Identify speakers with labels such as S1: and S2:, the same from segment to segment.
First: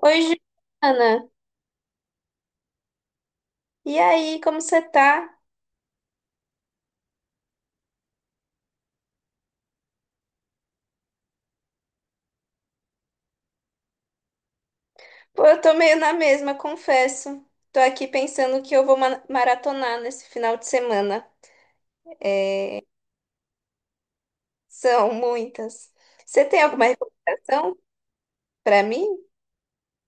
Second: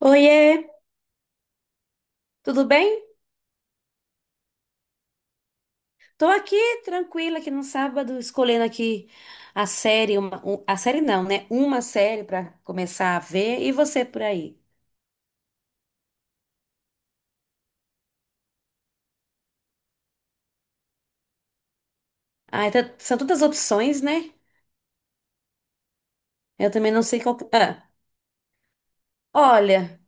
S1: Oi,
S2: Oiê,
S1: Giovana.
S2: tudo bem?
S1: E aí, como você tá?
S2: Tô aqui tranquila aqui no sábado, escolhendo aqui a série, a série não, né? Uma série pra começar a ver e você por aí.
S1: Pô, eu tô meio na mesma, confesso. Tô aqui pensando que eu vou maratonar nesse final de semana.
S2: Ah, então, são tantas opções, né?
S1: São muitas. Você tem
S2: Eu
S1: alguma
S2: também não sei qual.
S1: recomendação
S2: Ah,
S1: pra mim?
S2: olha,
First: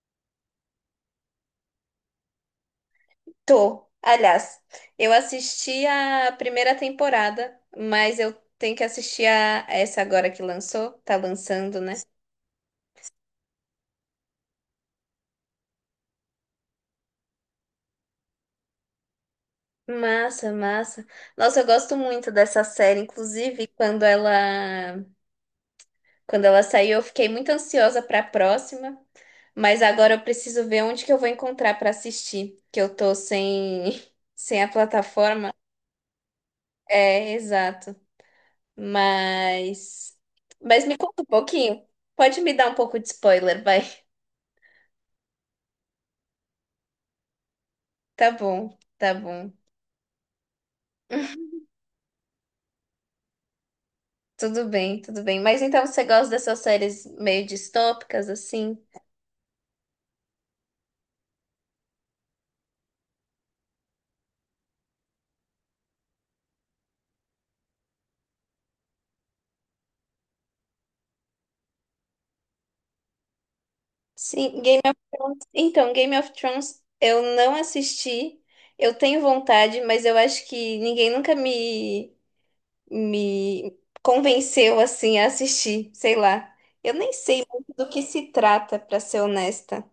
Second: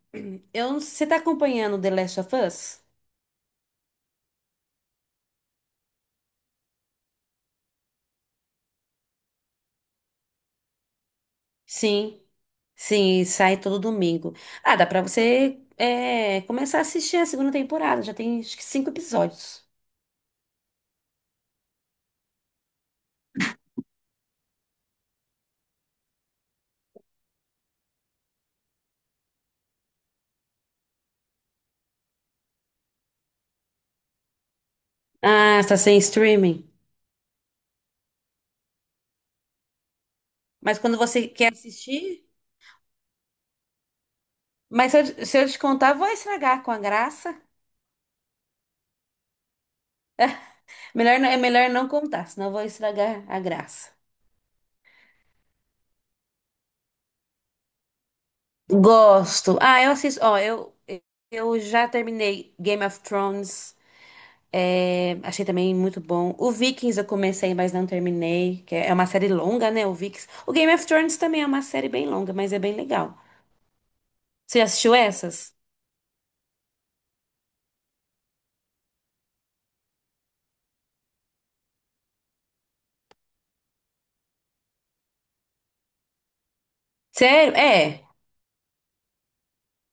S2: eu não- você tá acompanhando The Last of Us?
S1: Tô. Aliás, eu assisti a primeira temporada, mas eu tenho que assistir a essa agora que lançou. Tá lançando, né?
S2: Sim, sim, sai todo domingo. Ah, dá pra você começar a assistir a segunda temporada, já tem acho que cinco episódios.
S1: Massa, massa. Nossa, eu gosto muito dessa série, inclusive Quando ela saiu, eu fiquei muito ansiosa para a próxima, mas agora eu preciso ver onde que eu vou encontrar para assistir, que eu tô sem sem a plataforma.
S2: Ah, está sem streaming.
S1: É, exato. Mas
S2: Mas
S1: mas me
S2: quando
S1: conta um
S2: você quer
S1: pouquinho.
S2: assistir.
S1: Pode me dar um pouco de spoiler, vai.
S2: Mas se eu te contar, vou estragar com a graça.
S1: Tá bom, tá bom.
S2: Melhor, é melhor não contar, senão eu vou estragar a graça.
S1: Tudo bem, tudo bem. Mas então você gosta dessas séries meio distópicas assim?
S2: Gosto. Ah, eu assisto. Ó, eu já terminei Game of Thrones. É, achei também muito bom. O Vikings eu comecei, mas não terminei. Que é uma série longa, né? O Vikings. O Game of Thrones também é uma série bem longa, mas é bem legal. Você
S1: Sim,
S2: já
S1: Game
S2: assistiu
S1: of Thrones.
S2: essas?
S1: Então, Game of Thrones eu não assisti. Eu tenho vontade, mas eu acho que ninguém nunca me convenceu assim a assistir, sei lá. Eu nem sei
S2: Sério?
S1: muito do que
S2: É.
S1: se trata, pra ser honesta.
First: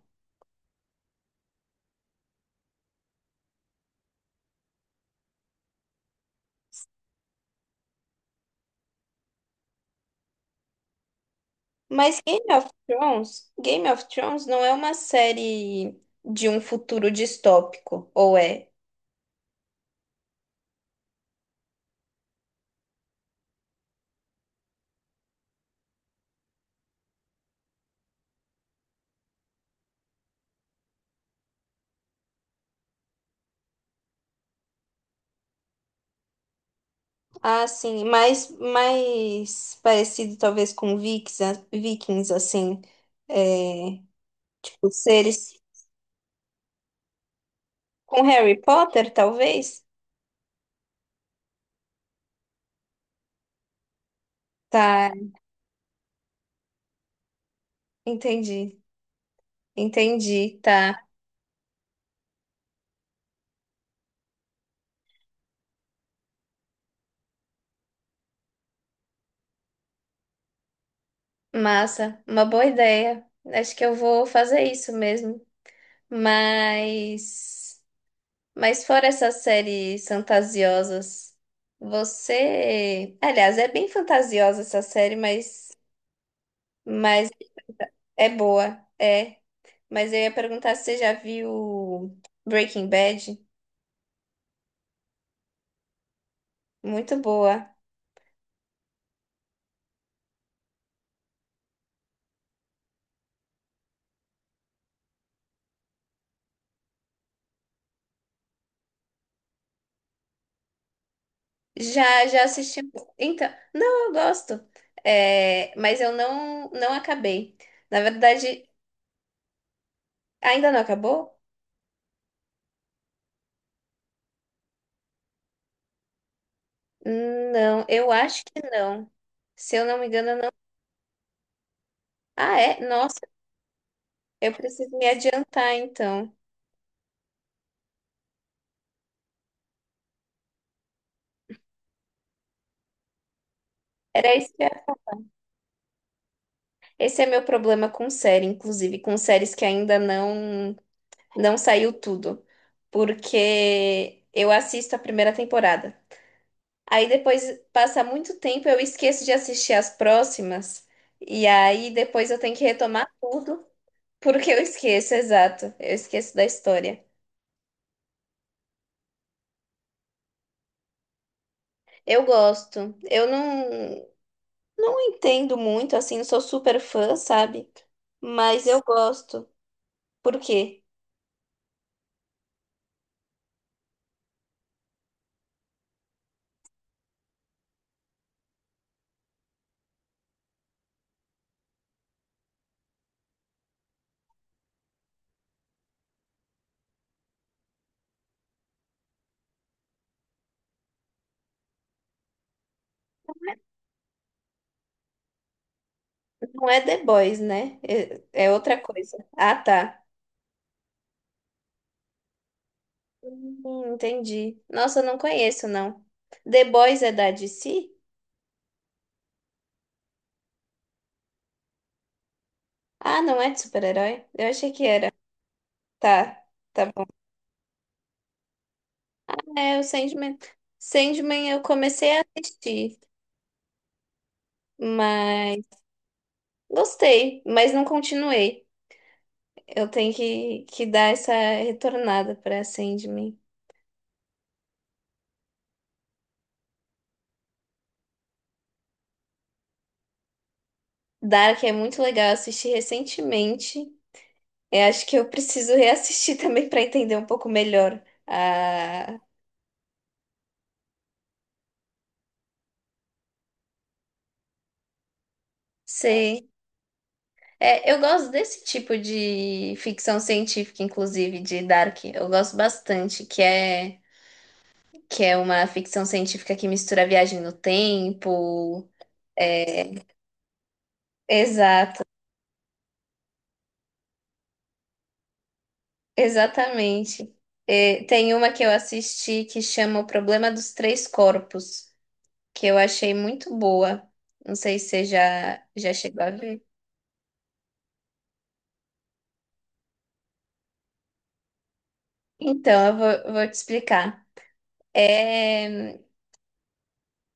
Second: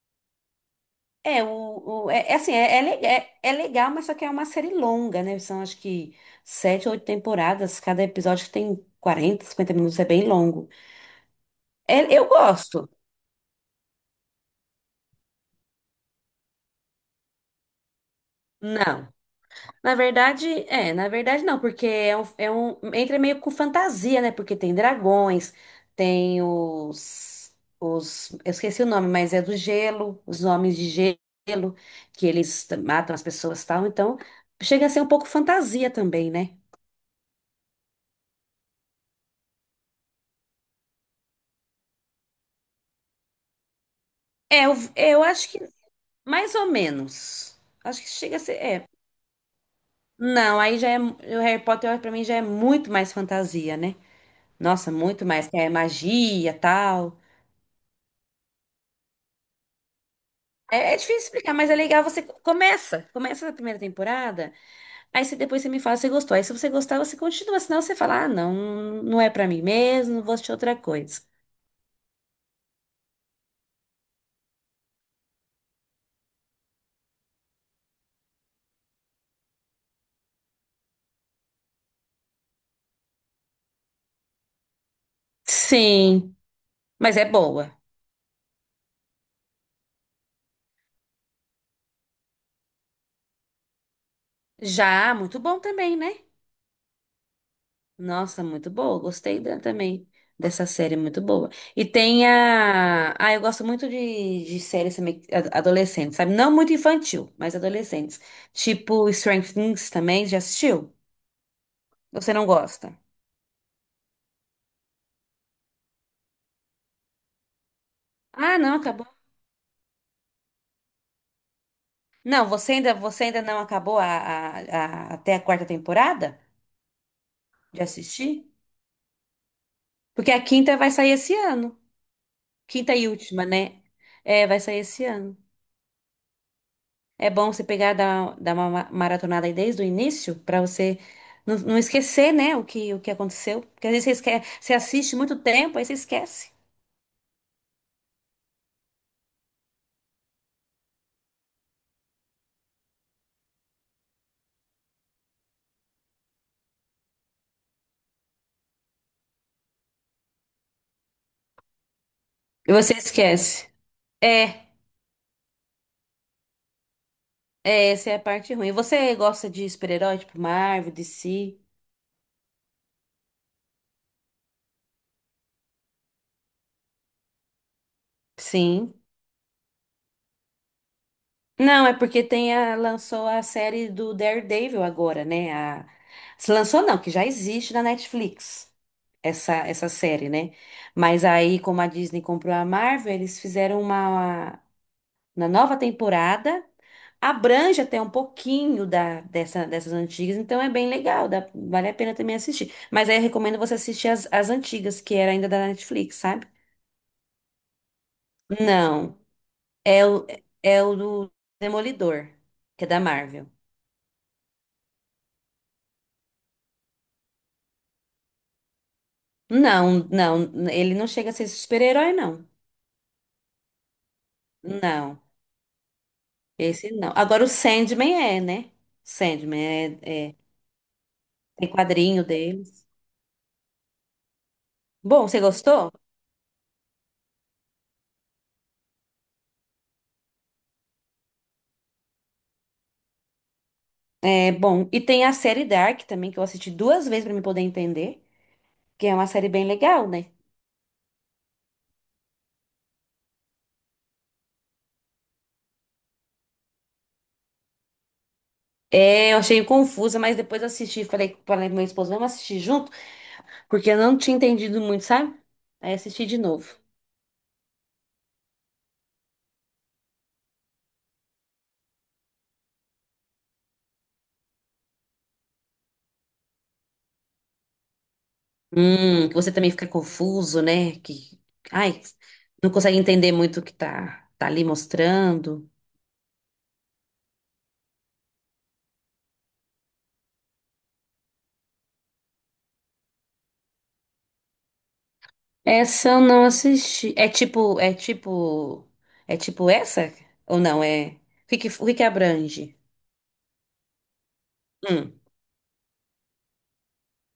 S2: É, o- é, é assim, é, é, le- é- é legal, mas só que é uma série longa, né? São acho que sete ou oito temporadas, cada episódio tem 40 50 minutos, é bem longo. É,
S1: Mas
S2: eu gosto.
S1: Game of Thrones não é uma série de um futuro distópico, ou é?
S2: Não. Na verdade, na verdade não, porque é um, entra meio com fantasia, né? Porque tem dragões, tem os, eu esqueci o nome, mas é do gelo, os homens de gelo, que eles matam as pessoas e tal, então chega a ser um pouco fantasia também, né?
S1: Ah, sim, mais parecido talvez com Vikings assim.
S2: É,
S1: Os
S2: eu acho que
S1: seres
S2: Mais ou menos. Acho que
S1: com
S2: chega a ser.
S1: Harry
S2: É.
S1: Potter, talvez?
S2: Não, aí já é. O Harry Potter, pra mim, já é muito mais fantasia, né? Nossa,
S1: Tá,
S2: muito mais. Que É magia, tal.
S1: entendi. Entendi,
S2: É, é
S1: tá.
S2: difícil explicar, mas é legal. Você começa. Começa a primeira temporada. Depois você me fala se você gostou. Aí se você gostar, você continua. Senão você fala, ah, não, não é pra mim mesmo, vou assistir outra coisa.
S1: Massa, uma boa ideia. Acho que eu vou fazer isso mesmo. Mas, mas fora essas séries fantasiosas, você, aliás, é bem fantasiosa essa série, mas
S2: Sim, mas é
S1: mas
S2: boa.
S1: é boa, é. Mas eu ia perguntar se você já viu Breaking Bad.
S2: Já, muito bom também, né?
S1: Muito boa.
S2: Nossa, muito boa. Também dessa série, muito boa. E tem a. Ah, eu gosto muito de séries também adolescentes, sabe? Não muito infantil, mas adolescentes. Tipo Stranger Things também, já assistiu?
S1: Já,
S2: Você
S1: já
S2: não
S1: assisti.
S2: gosta?
S1: Então, não, eu gosto. É, mas eu não acabei. Na
S2: Ah,
S1: verdade,
S2: não, acabou.
S1: ainda não acabou?
S2: Não, você ainda não acabou até a quarta temporada de
S1: Não, eu acho
S2: assistir?
S1: que não. Se eu não me
S2: Porque
S1: engano,
S2: a
S1: não.
S2: quinta vai sair esse ano.
S1: Ah, é?
S2: Quinta e
S1: Nossa,
S2: última, né? É,
S1: eu
S2: vai sair
S1: preciso
S2: esse
S1: me
S2: ano.
S1: adiantar, então.
S2: É bom você dar uma maratonada aí desde o início pra você não esquecer, né, o que aconteceu. Porque às vezes você
S1: Era
S2: esquece,
S1: isso que
S2: você assiste muito tempo, aí você esquece.
S1: esse é meu problema com série, inclusive, com séries que ainda não saiu tudo. Porque eu assisto a primeira temporada. Aí depois passa muito tempo, eu esqueço de assistir as próximas, e aí depois eu tenho que
S2: E você
S1: retomar tudo,
S2: esquece.
S1: porque eu
S2: É,
S1: esqueço, exato. Eu esqueço da história.
S2: é, essa é a parte ruim. Você gosta de super-herói, tipo Marvel, DC?
S1: Eu gosto. Eu não entendo muito, assim, não sou super fã, sabe? Mas eu
S2: Sim.
S1: gosto. Por quê?
S2: Não, é porque tem a, lançou a série do Daredevil agora, né? A, se lançou não, que já existe na Netflix, essa série, né? Mas aí, como a Disney comprou a Marvel, eles fizeram uma na nova temporada. Abrange até um pouquinho dessas antigas, então é bem legal, vale a pena também assistir. Mas aí eu recomendo você assistir as antigas, que era ainda da Netflix, sabe?
S1: Não é The Boys, né? É, é outra coisa.
S2: Não,
S1: Ah, tá.
S2: é o, é o do Demolidor, que é da Marvel.
S1: Entendi. Nossa, eu não conheço, não. The Boys é da DC?
S2: Não, não, ele não chega a ser super-herói, não.
S1: Ah, não é de super-herói? Eu achei que era.
S2: Não,
S1: Tá, tá
S2: esse
S1: bom.
S2: não. Agora o Sandman é, né?
S1: É, o
S2: Sandman é, é,
S1: Sandman. Sandman eu
S2: tem
S1: comecei a
S2: quadrinho deles.
S1: assistir,
S2: Bom, você
S1: mas
S2: gostou?
S1: gostei, mas não continuei. Eu tenho que dar essa retornada pra Sandman.
S2: É bom. E tem a série Dark também, que eu assisti duas vezes pra me poder entender, que é uma série bem legal, né?
S1: Dark é muito legal, eu assisti recentemente. Eu acho que eu preciso reassistir também pra entender um pouco melhor. Ah,
S2: É, eu achei confusa, mas depois eu assisti, falei pro meu esposo, vamos assistir junto, porque eu não tinha entendido muito, sabe? Aí assisti de
S1: sei.
S2: novo.
S1: É, eu gosto desse tipo de ficção científica, inclusive, de Dark. Eu gosto bastante, que é uma ficção científica que mistura a viagem no tempo.
S2: Que você também fica
S1: é,
S2: confuso, né? Que, ai,
S1: Exato,
S2: não consegue entender muito o que tá ali mostrando.
S1: exatamente. É, tem uma que eu assisti que chama O Problema dos Três Corpos, que eu achei muito boa. Não sei se você já
S2: Essa eu
S1: chegou a
S2: não
S1: ver.
S2: assisti. É tipo essa? Ou não, é? O que que abrange?
S1: Então, eu vou te explicar.
S2: Hum.
S1: É,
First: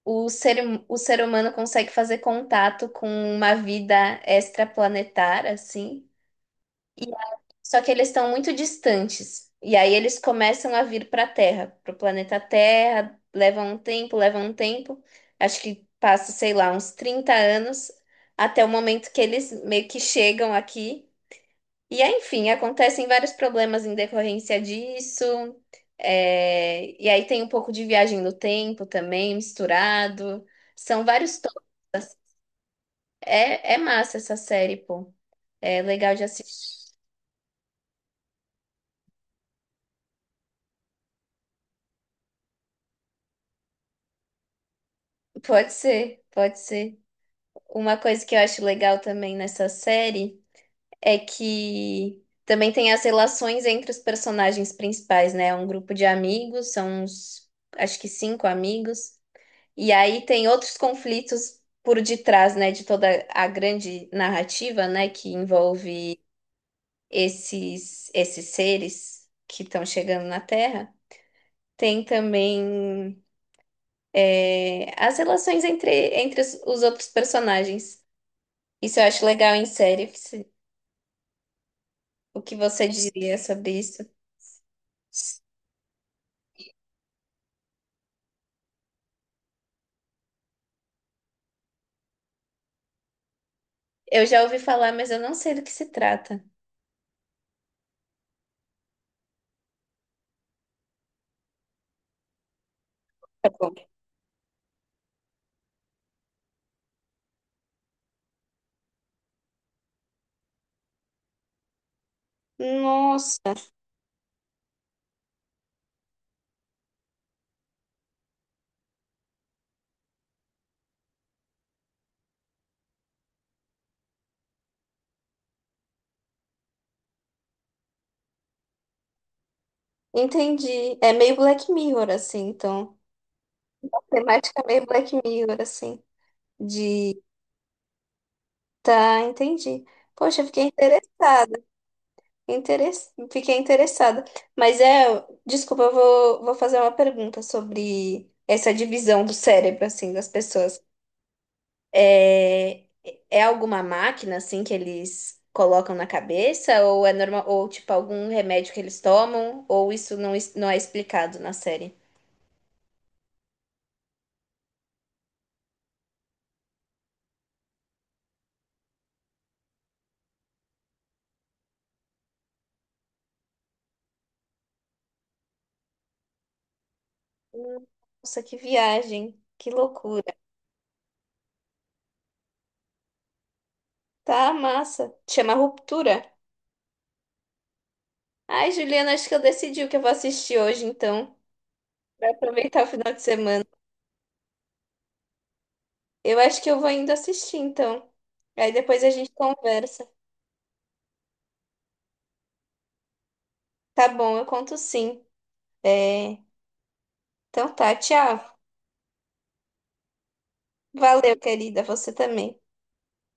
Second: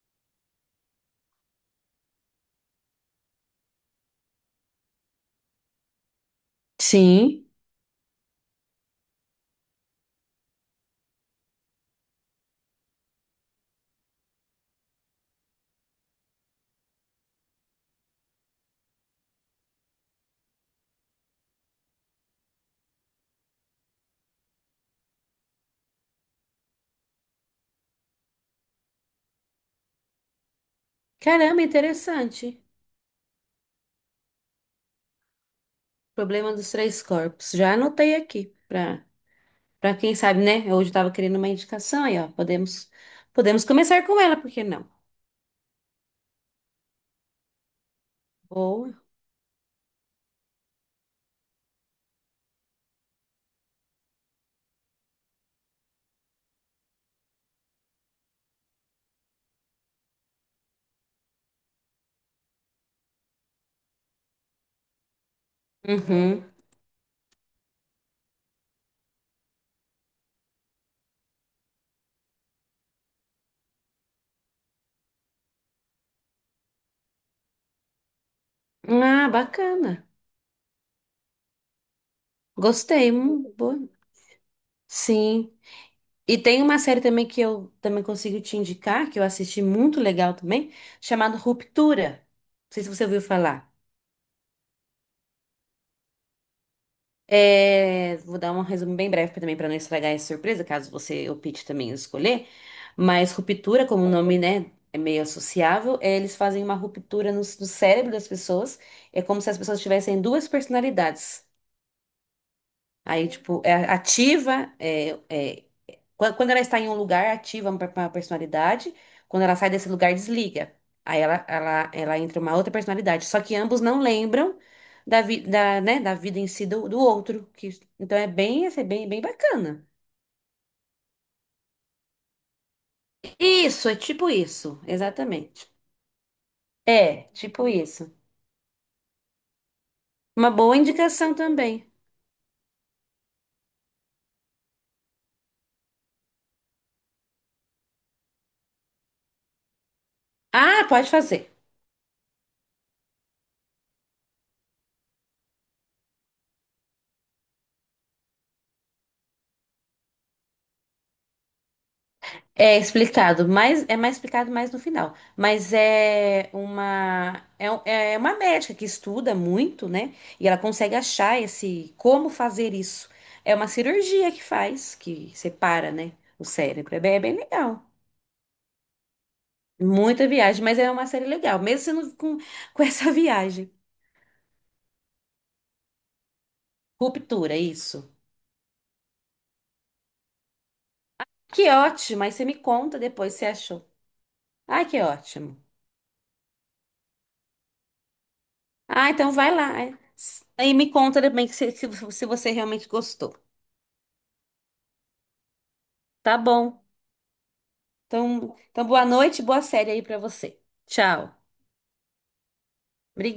S1: o ser humano consegue fazer contato com uma vida extraplanetária, assim.
S2: Sim.
S1: Só que eles estão muito distantes. E aí eles começam a vir para a Terra, para o planeta Terra. Levam um tempo, levam um tempo. Acho que passa, sei lá, uns 30 anos até o momento que eles meio que chegam aqui. E aí, enfim, acontecem vários problemas em decorrência disso. E aí tem um pouco de viagem no tempo também, misturado. São vários
S2: Caramba,
S1: tópicos.
S2: interessante.
S1: É, é massa essa série, pô. É legal de
S2: Problema dos
S1: assistir.
S2: três corpos. Já anotei aqui para quem sabe, né? Hoje eu estava querendo uma indicação aí, ó. Podemos começar com ela, por que não?
S1: Pode ser, pode ser. Uma coisa que eu acho legal
S2: Boa.
S1: também nessa série é que também tem as relações entre os personagens principais, né? É um grupo de amigos, são uns, acho que cinco amigos, e aí tem outros conflitos por detrás, né, de toda a grande narrativa, né, que envolve
S2: Uhum.
S1: esses seres que estão chegando na Terra. Tem também as relações entre os outros personagens. Isso eu acho
S2: Ah,
S1: legal em
S2: bacana.
S1: série. O que você
S2: Gostei.
S1: diria sobre
S2: Boa.
S1: isso?
S2: Sim. E tem uma série também que eu também consigo te indicar, que eu assisti muito legal também, chamada Ruptura. Não sei se você ouviu falar.
S1: Eu já ouvi falar, mas eu não sei do que se trata.
S2: É, vou dar um resumo bem breve também para não estragar essa surpresa, caso você opte também em escolher. Mas
S1: Tá bom.
S2: ruptura, como o nome, né, é meio associável, é, eles fazem uma ruptura no cérebro das pessoas. É como se as pessoas tivessem duas personalidades. Aí,
S1: Nossa,
S2: tipo, é ativa, é, é Quan- Quando ela está em um lugar, ativa uma personalidade. Quando ela sai desse lugar, desliga. Aí ela entra uma outra personalidade. Só que ambos não lembram da, vi, da, né, da vida em si do outro. Que, bem bacana.
S1: entendi. É meio Black Mirror, assim, então.
S2: Isso, é
S1: A
S2: tipo
S1: temática é
S2: isso,
S1: meio Black Mirror,
S2: exatamente.
S1: assim. De.
S2: É, tipo isso.
S1: Tá, entendi. Poxa, eu
S2: Uma
S1: fiquei
S2: boa indicação
S1: interessada.
S2: também.
S1: Interes... Fiquei interessada. Mas é. Desculpa, eu vou fazer uma pergunta sobre essa divisão do cérebro, assim, das pessoas.
S2: Ah, pode fazer.
S1: É, é alguma máquina assim que eles colocam na cabeça ou é normal ou tipo algum remédio que eles tomam ou isso não é explicado na série?
S2: É explicado, mas é mais explicado mais no final. Mas é uma médica que estuda muito, né? E ela consegue achar esse como fazer isso. É uma cirurgia que faz, que separa, né, o cérebro. É bem legal.
S1: Nossa, que viagem, que
S2: Muita
S1: loucura.
S2: viagem, mas é uma série legal, mesmo sendo com essa viagem.
S1: Tá massa. Chama Ruptura.
S2: Ruptura, isso.
S1: Ai, Juliana, acho que eu decidi o que eu vou assistir hoje então,
S2: Que ótimo,
S1: pra
S2: aí você me
S1: aproveitar o
S2: conta
S1: final de
S2: depois se
S1: semana.
S2: achou. Ai, que ótimo.
S1: Eu acho que eu vou indo assistir então. Aí depois
S2: Ah,
S1: a gente
S2: então vai lá.
S1: conversa.
S2: Aí me conta também que se você realmente gostou.
S1: Tá bom, eu conto sim.
S2: Tá
S1: É,
S2: bom.
S1: então tá,
S2: Então,
S1: tchau.
S2: então boa noite, boa série aí pra você. Tchau.
S1: Valeu, querida, você também.
S2: Obrigada.